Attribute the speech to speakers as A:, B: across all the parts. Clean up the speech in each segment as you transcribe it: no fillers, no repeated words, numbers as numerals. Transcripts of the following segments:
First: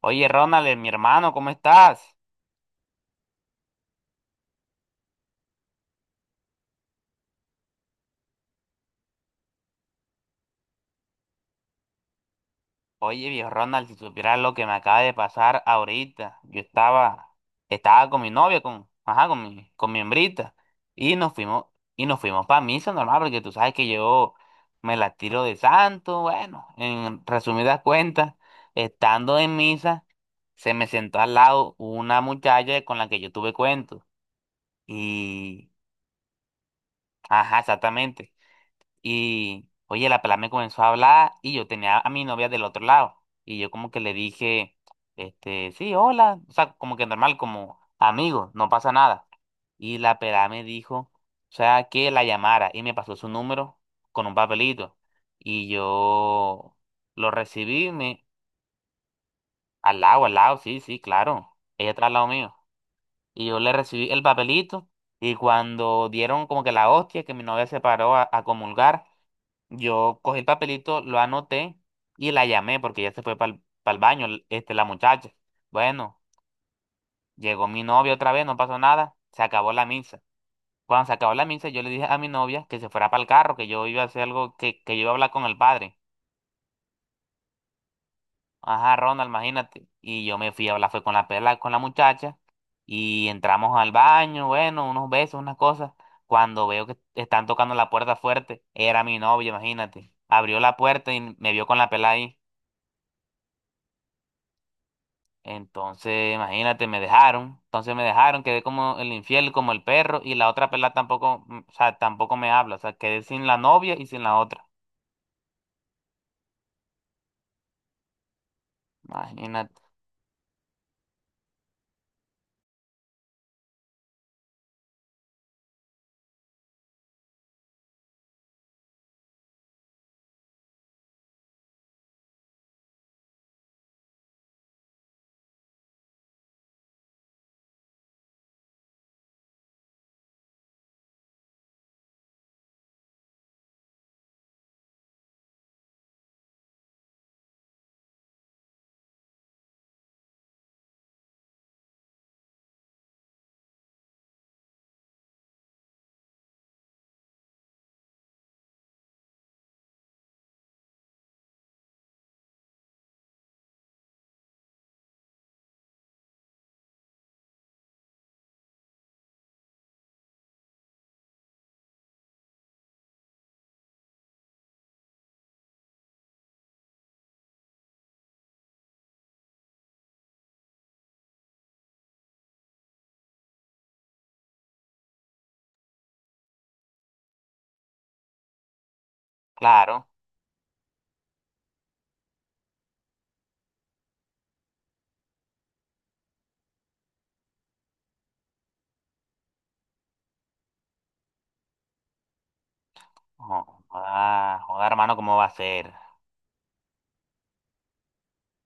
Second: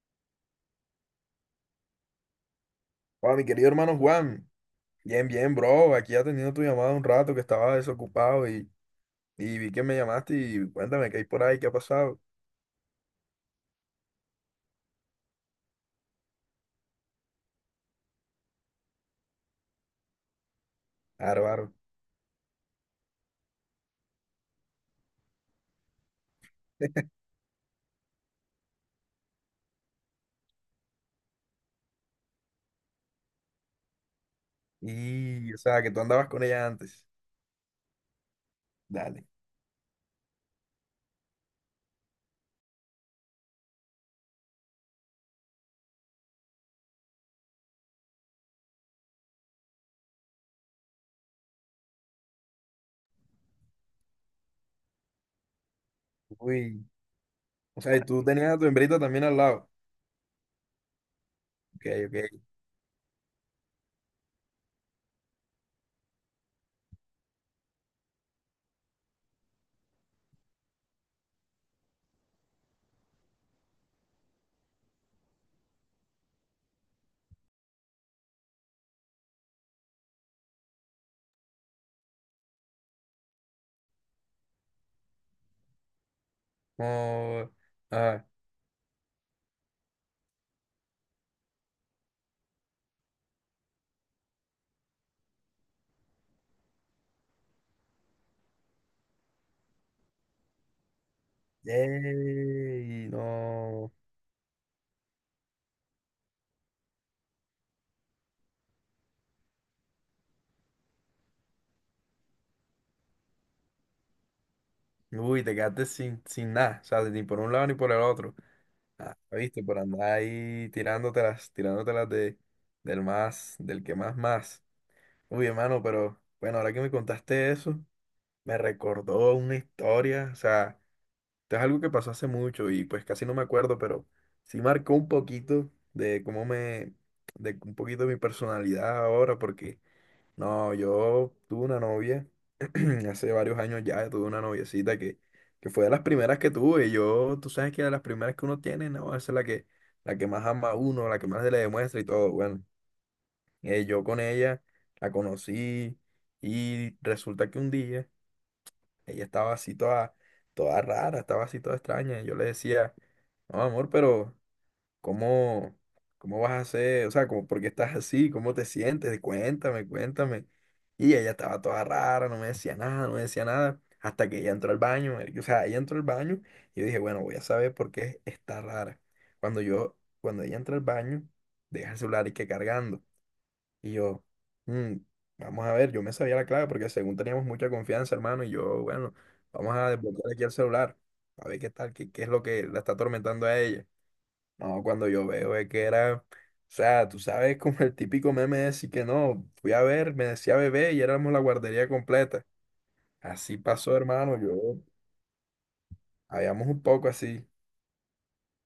A: Oye, Ronald, mi hermano, ¿cómo estás?
B: Hola, mi querido hermano Juan. Bien, bien, bro. Aquí atendiendo tu llamada un rato que estaba desocupado y vi que me llamaste y cuéntame qué hay por ahí, qué ha pasado.
A: Oye, viejo Ronald, si supieras lo que me acaba de pasar ahorita. Estaba con mi novia, con, ajá, con mi hembrita, y nos fuimos,
B: Bárbaro.
A: y nos fuimos para misa normal, porque tú sabes que yo me la tiro de santo, bueno, en resumidas cuentas, estando en misa, se me sentó al lado una muchacha con la que yo tuve cuento.
B: Y, o
A: Y,
B: sea, que tú andabas con ella antes.
A: ajá, exactamente.
B: Dale.
A: Y, oye, la pelada me comenzó a hablar y yo tenía a mi novia del otro lado. Y yo como que le dije, este, sí, hola. O sea, como que normal, como amigo, no pasa nada. Y la pelada me dijo, o sea, que la llamara y me pasó su número con un papelito. Y yo
B: Uy.
A: lo
B: O
A: recibí,
B: sea, y tú
A: me,
B: tenías a tu hembrita también al lado.
A: al lado, sí, sí, claro.
B: Ok,
A: Ella está al lado
B: ok.
A: mío. Y yo le recibí el papelito y cuando dieron como que la hostia que mi novia se paró a comulgar. Yo cogí el papelito, lo anoté y la llamé porque ya se fue para el baño, este, la muchacha. Bueno, llegó mi novia otra vez, no pasó nada, se acabó la misa. Cuando se acabó la misa, yo le dije a mi novia que se fuera para el carro, que yo iba a hacer algo, que yo iba a hablar con el padre.
B: Oh, ah.
A: Ajá, Ronald, imagínate. Y yo me fui a hablar, fue con la pela, con la muchacha, y entramos al baño, bueno, unos besos, unas cosas. Cuando veo que están tocando la puerta fuerte, era mi novia, imagínate. Abrió la puerta y me vio con la pela ahí.
B: Ey, no.
A: Entonces, imagínate, me dejaron. Entonces me dejaron, quedé como el infiel, como el perro, y la otra pelada tampoco, o sea, tampoco me habla. O sea, quedé sin la novia y sin la otra.
B: Uy, te quedaste sin, sin nada. O sea, ni por un lado ni por el otro. Ah, viste,
A: Imagínate.
B: por andar ahí tirándotelas del más, del que más más. Uy, hermano, pero bueno, ahora que me contaste eso, me recordó una historia, o sea, esto es algo que pasó hace mucho y pues casi no me acuerdo, pero sí marcó un poquito de cómo me, de un poquito de mi personalidad ahora, porque no, yo tuve una novia, hace varios años ya tuve una noviecita que fue de las primeras que tuve, y yo, tú sabes que de las primeras que uno tiene, no, esa es la que más ama a uno, la que más se le demuestra y todo, bueno. Yo con ella la conocí y resulta que un día ella estaba así toda rara, estaba así toda extraña. Y yo le decía, no, amor, pero ¿cómo, cómo vas a hacer? O sea, ¿por qué estás así? ¿Cómo te sientes? Cuéntame, cuéntame. Y ella estaba toda rara, no me decía nada, no me decía nada. Hasta que ella entró al baño, marica. O sea, ella entró al baño y yo dije, bueno, voy a saber por qué está rara. Cuando ella entra al baño, deja el celular y que cargando. Y yo, "Mm, vamos a ver, yo me sabía la clave porque según teníamos mucha confianza, hermano, y yo, bueno, vamos a
A: Claro.
B: desbloquear aquí el celular, a ver qué tal, qué es lo que la está atormentando a ella. No, cuando yo veo es que era, o sea, tú sabes como el típico meme de decir que no, fui a ver, me decía bebé y éramos la guardería completa. Así pasó, hermano,
A: Joda, hermano, ¿cómo va a ser?
B: habíamos un poco así.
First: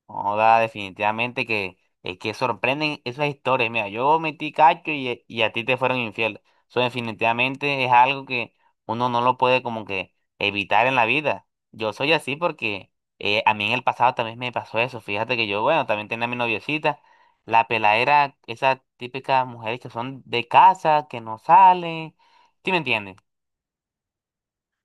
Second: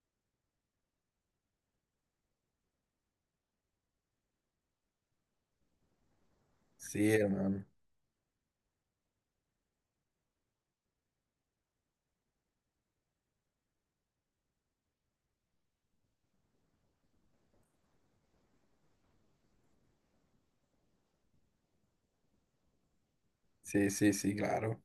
A: Joda, definitivamente que es que sorprenden esas historias. Mira, yo metí cacho y, a ti te fueron infiel. Eso
B: Sí, hermano.
A: definitivamente es algo que uno no lo puede como que evitar en la vida. Yo soy así porque a mí en el pasado también me pasó eso. Fíjate que yo, bueno, también tenía a mi noviecita, la peladera, esas típicas mujeres que son de casa, que no salen. ¿Sí me entiendes?
B: Sí, sí, sí, claro.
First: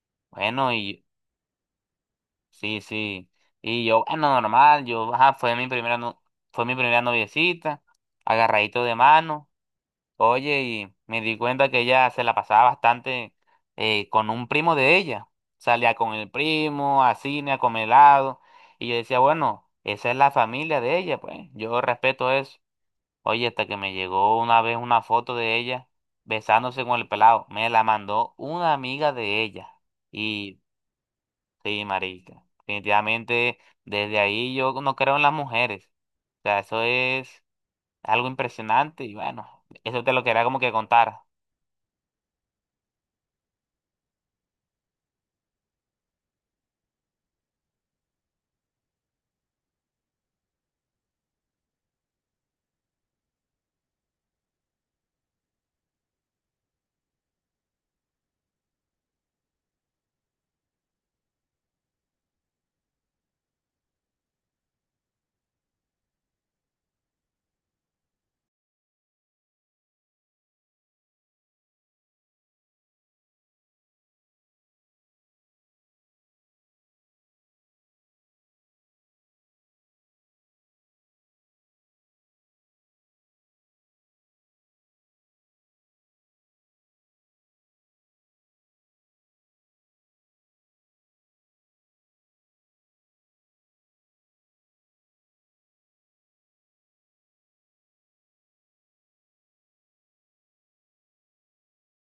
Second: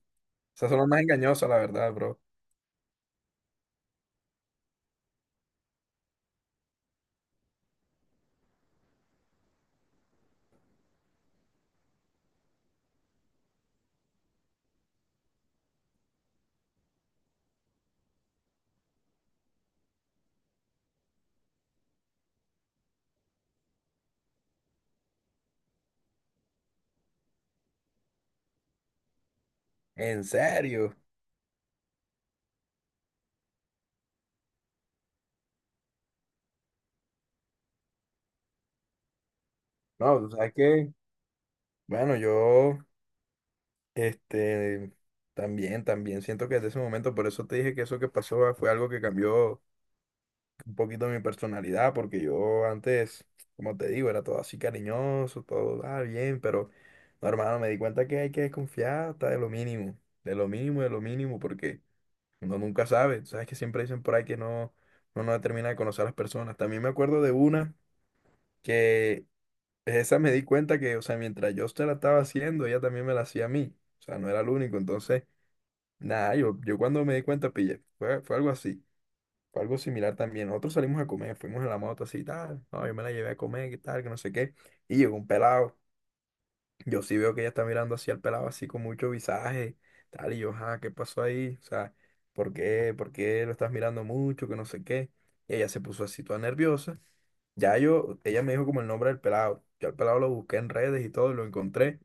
B: Esas
A: Bueno,
B: son las más
A: y
B: engañosas, la verdad, bro.
A: sí, sí. Y yo, bueno, normal, yo, ajá, fue mi primera, no- fue mi primera noviecita, agarradito de mano. Oye, y me di cuenta que ella se la pasaba bastante con un primo de ella. Salía con el primo, a cine, a comer helado. Y yo decía, bueno, esa es la familia de ella, pues, yo respeto eso. Oye, hasta que me llegó una vez una foto de ella besándose con el pelado. Me la mandó una amiga de ella.
B: En
A: Y
B: serio.
A: sí, marica. Definitivamente, desde ahí yo no creo en las mujeres. O sea, eso es algo impresionante y bueno, eso te
B: No,
A: lo
B: tú
A: quería
B: sabes
A: como que
B: que,
A: contar.
B: bueno, Este, también, también siento que desde ese momento, por eso te dije que eso que pasó fue algo que cambió un poquito mi personalidad, porque yo antes, como te digo, era todo así cariñoso, todo bien, pero no, hermano, me di cuenta que hay que desconfiar hasta de lo mínimo, de lo mínimo, de lo mínimo, porque uno nunca sabe, sabes que siempre dicen por ahí que no, uno no termina de conocer a las personas. También me acuerdo de una que esa me di cuenta que, o sea, mientras yo se la estaba haciendo, ella también me la hacía a mí, o sea, no era el único, entonces... Nah, yo cuando me di cuenta pillé. Fue algo así. Fue algo similar también. Nosotros salimos a comer, fuimos a la moto así y tal. No, yo me la llevé a comer, que tal, que no sé qué. Y llegó un pelado. Yo sí veo que ella está mirando así al pelado, así con mucho visaje, tal. Y yo, ¿qué pasó ahí? O sea, ¿por qué? ¿Por qué lo estás mirando mucho? Que no sé qué. Y ella se puso así toda nerviosa. Ella me dijo como el nombre del pelado. Yo al pelado lo busqué en redes y todo, lo encontré.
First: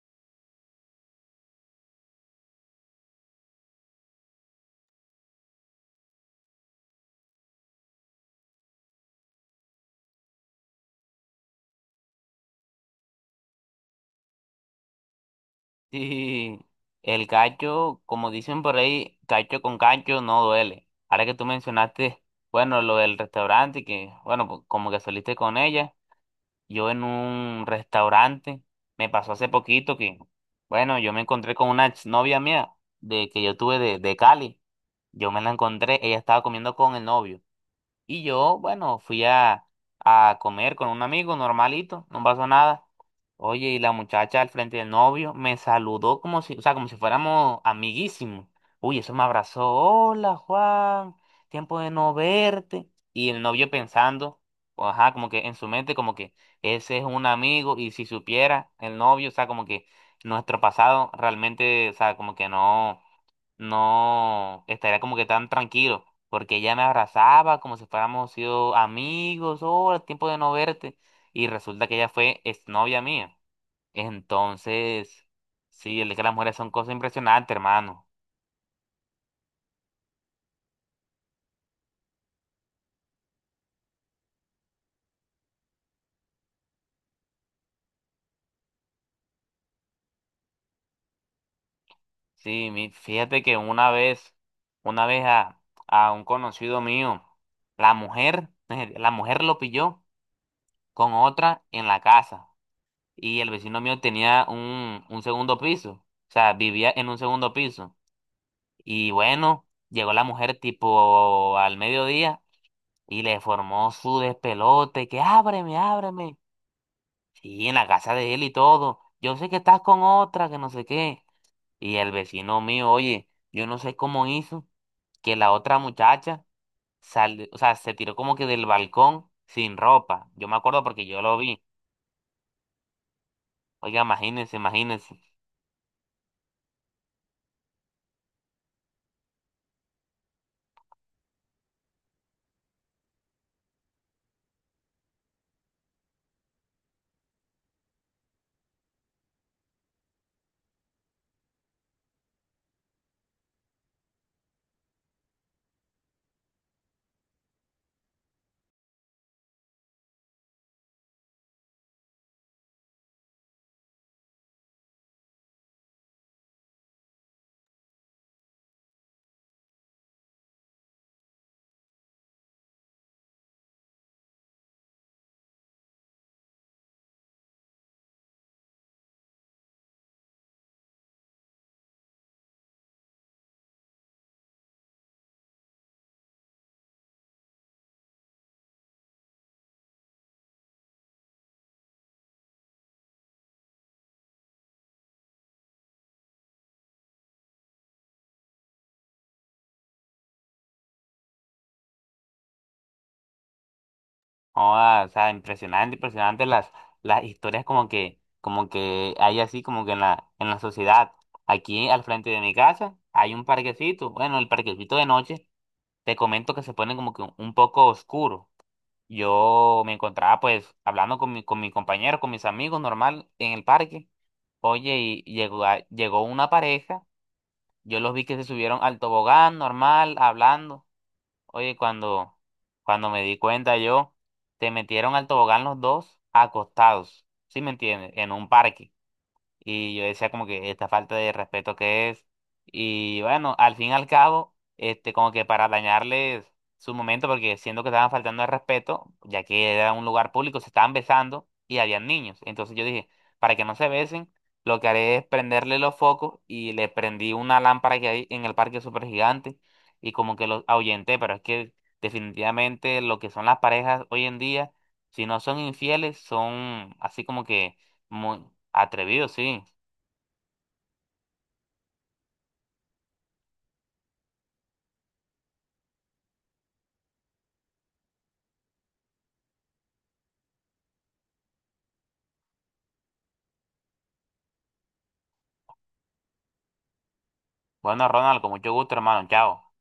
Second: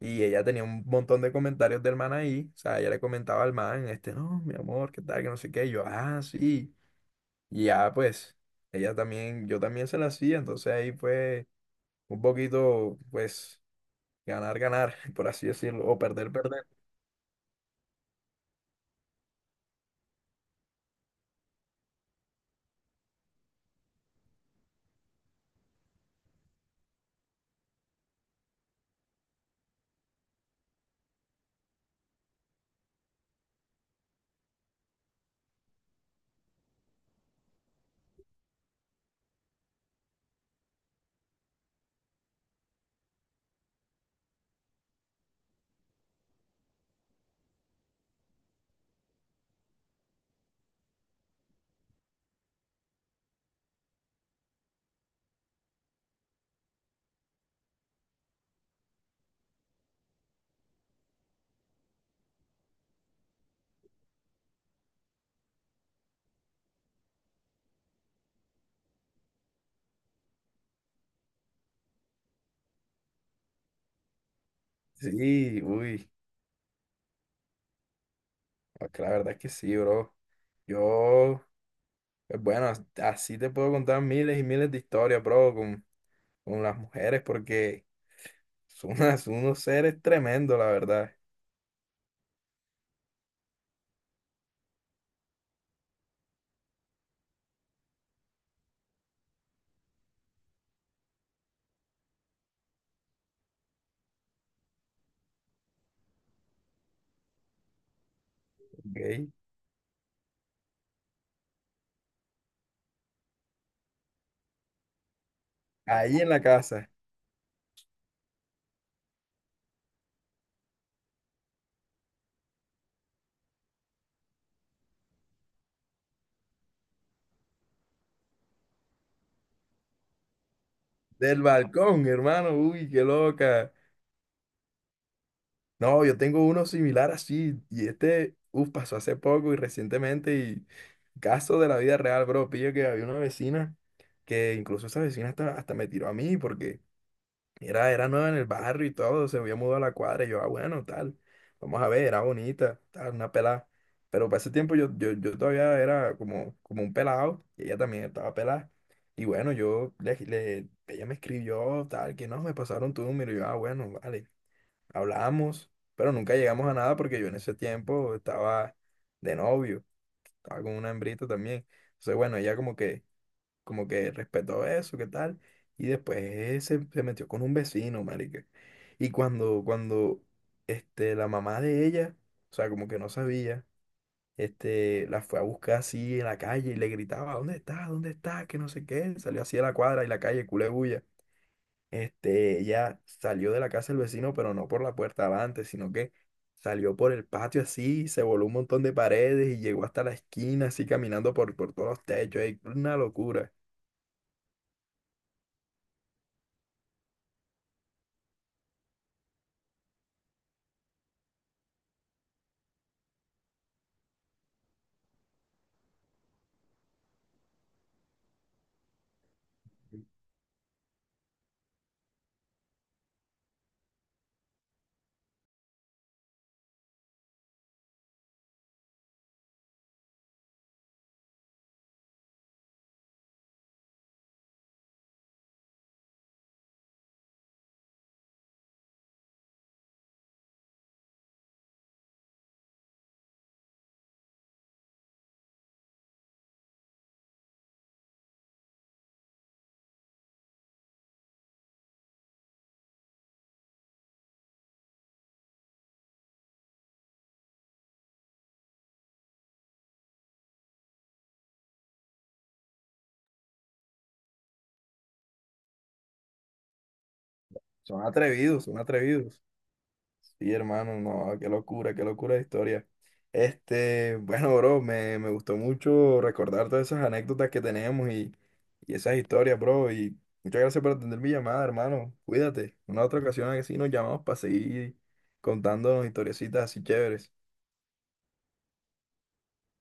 B: Y ella tenía un montón de comentarios del man ahí. O sea, ella le comentaba al man, no, mi amor, qué tal, que no sé qué. Y yo, sí. Y ya, pues, ella también, yo también se la hacía. Entonces ahí fue un poquito, pues, ganar, ganar, por así decirlo, o perder,
A: Sí,
B: perder.
A: el cacho, como dicen por ahí, cacho con cacho no duele. Ahora que tú mencionaste, bueno, lo del restaurante y que, bueno, pues, como que saliste con ella. Yo en un restaurante. Me pasó hace poquito que, bueno, yo me encontré con una novia mía de que yo tuve de Cali. Yo me la encontré, ella estaba comiendo con el novio. Y yo, bueno, a comer con un amigo normalito, no pasó nada. Oye, y la muchacha al frente del novio me saludó como si, o sea, como si fuéramos amiguísimos. Uy, eso me abrazó. Hola, Juan, tiempo de no verte. Y el novio pensando, o ajá, como que en su mente, como que ese es un amigo. Y si supiera el novio, o sea, como que nuestro pasado realmente, o sea, como que no no estaría como que tan tranquilo, porque ella me abrazaba como si fuéramos sido amigos, oh, tiempo de no verte, y resulta que ella fue exnovia mía. Entonces,
B: Sí,
A: sí,
B: uy,
A: el que las mujeres son cosas impresionantes, hermano.
B: es que la verdad es que sí, bro. Yo, pues, bueno, así te puedo contar miles y miles de historias, bro, con las mujeres, porque son unos seres tremendos, la verdad.
A: Sí, fíjate que una vez, una vez a, a un conocido mío, la mujer, la mujer lo pilló con otra en la casa, y el vecino mío tenía un segundo piso, o sea, vivía en un segundo piso. Y
B: ¿Ok?
A: bueno, llegó la mujer tipo al mediodía y le formó su despelote, que ábreme,
B: Ahí en
A: ábreme.
B: la casa.
A: Sí, en la casa de él y todo. Yo sé que estás con otra, que no sé qué. Y el vecino mío, oye, yo no sé cómo hizo que la otra muchacha salió, o sea, se tiró como que del balcón sin ropa. Yo me acuerdo porque yo lo
B: Del
A: vi.
B: balcón, hermano, uy, qué loca.
A: Oiga, imagínense, imagínense.
B: No, yo tengo uno similar así, y uff, pasó hace poco y recientemente, y caso de la vida real, bro, pillo que había una vecina que incluso esa vecina hasta me tiró a mí, porque era nueva en el barrio y todo, se había mudado a la cuadra. Y yo, bueno, tal. Vamos a ver, era bonita, tal, una pelada. Pero para ese tiempo yo todavía era como un pelado y ella también estaba pelada. Y bueno, ella me escribió, tal, que no, me pasaron tu número. Y yo, bueno, vale, hablamos. Pero nunca llegamos a nada porque yo en ese tiempo estaba de novio, estaba con una hembrita también. Entonces, bueno, ella como que respetó eso, qué tal. Y después se metió con un vecino, marica. Y cuando, la mamá de ella, o sea, como que no sabía, la fue a buscar así en la calle y le gritaba, ¿dónde está? ¿Dónde está? Que no sé qué. Salió así a la cuadra y la calle, culé bulla. Ella salió de la casa del vecino, pero no por la puerta adelante, sino que salió por el patio así, se voló un montón de paredes y llegó hasta la esquina así caminando por todos los techos. Ey, una locura.
A: Joda, o sea, impresionante, impresionante las historias como que hay así como que en la sociedad. Aquí al frente de mi casa hay un parquecito. Bueno, el parquecito de noche, te comento que se pone como que un poco oscuro. Yo me encontraba pues hablando con mi compañero, con mis amigos normal en el parque. Oye, llegó una pareja, yo los vi que se subieron al tobogán normal, hablando. Oye, cuando me di cuenta yo, te metieron al tobogán los dos acostados, ¿sí me entiendes? En un parque. Y yo decía como que esta falta de respeto que es. Y bueno, al fin y al cabo, este, como que para dañarles su momento, porque siento que estaban faltando el respeto, ya que era un lugar público, se estaban besando y habían niños. Entonces yo dije, para que no se besen, lo que haré es prenderle los focos y le prendí una lámpara que hay en el parque súper gigante y como que los ahuyenté, pero es que definitivamente lo que son las parejas hoy en día, si no son infieles, son así como que
B: Son
A: muy
B: atrevidos, son
A: atrevido,
B: atrevidos.
A: sí.
B: Sí, hermano, no, qué locura de historia. Bueno, bro, me gustó mucho recordar todas esas anécdotas que tenemos y esas historias, bro. Y muchas gracias por atender mi llamada, hermano. Cuídate. Una otra ocasión así nos llamamos para seguir contándonos historiecitas así chéveres.
A: Bueno, Ronald, con mucho gusto, hermano. Chao.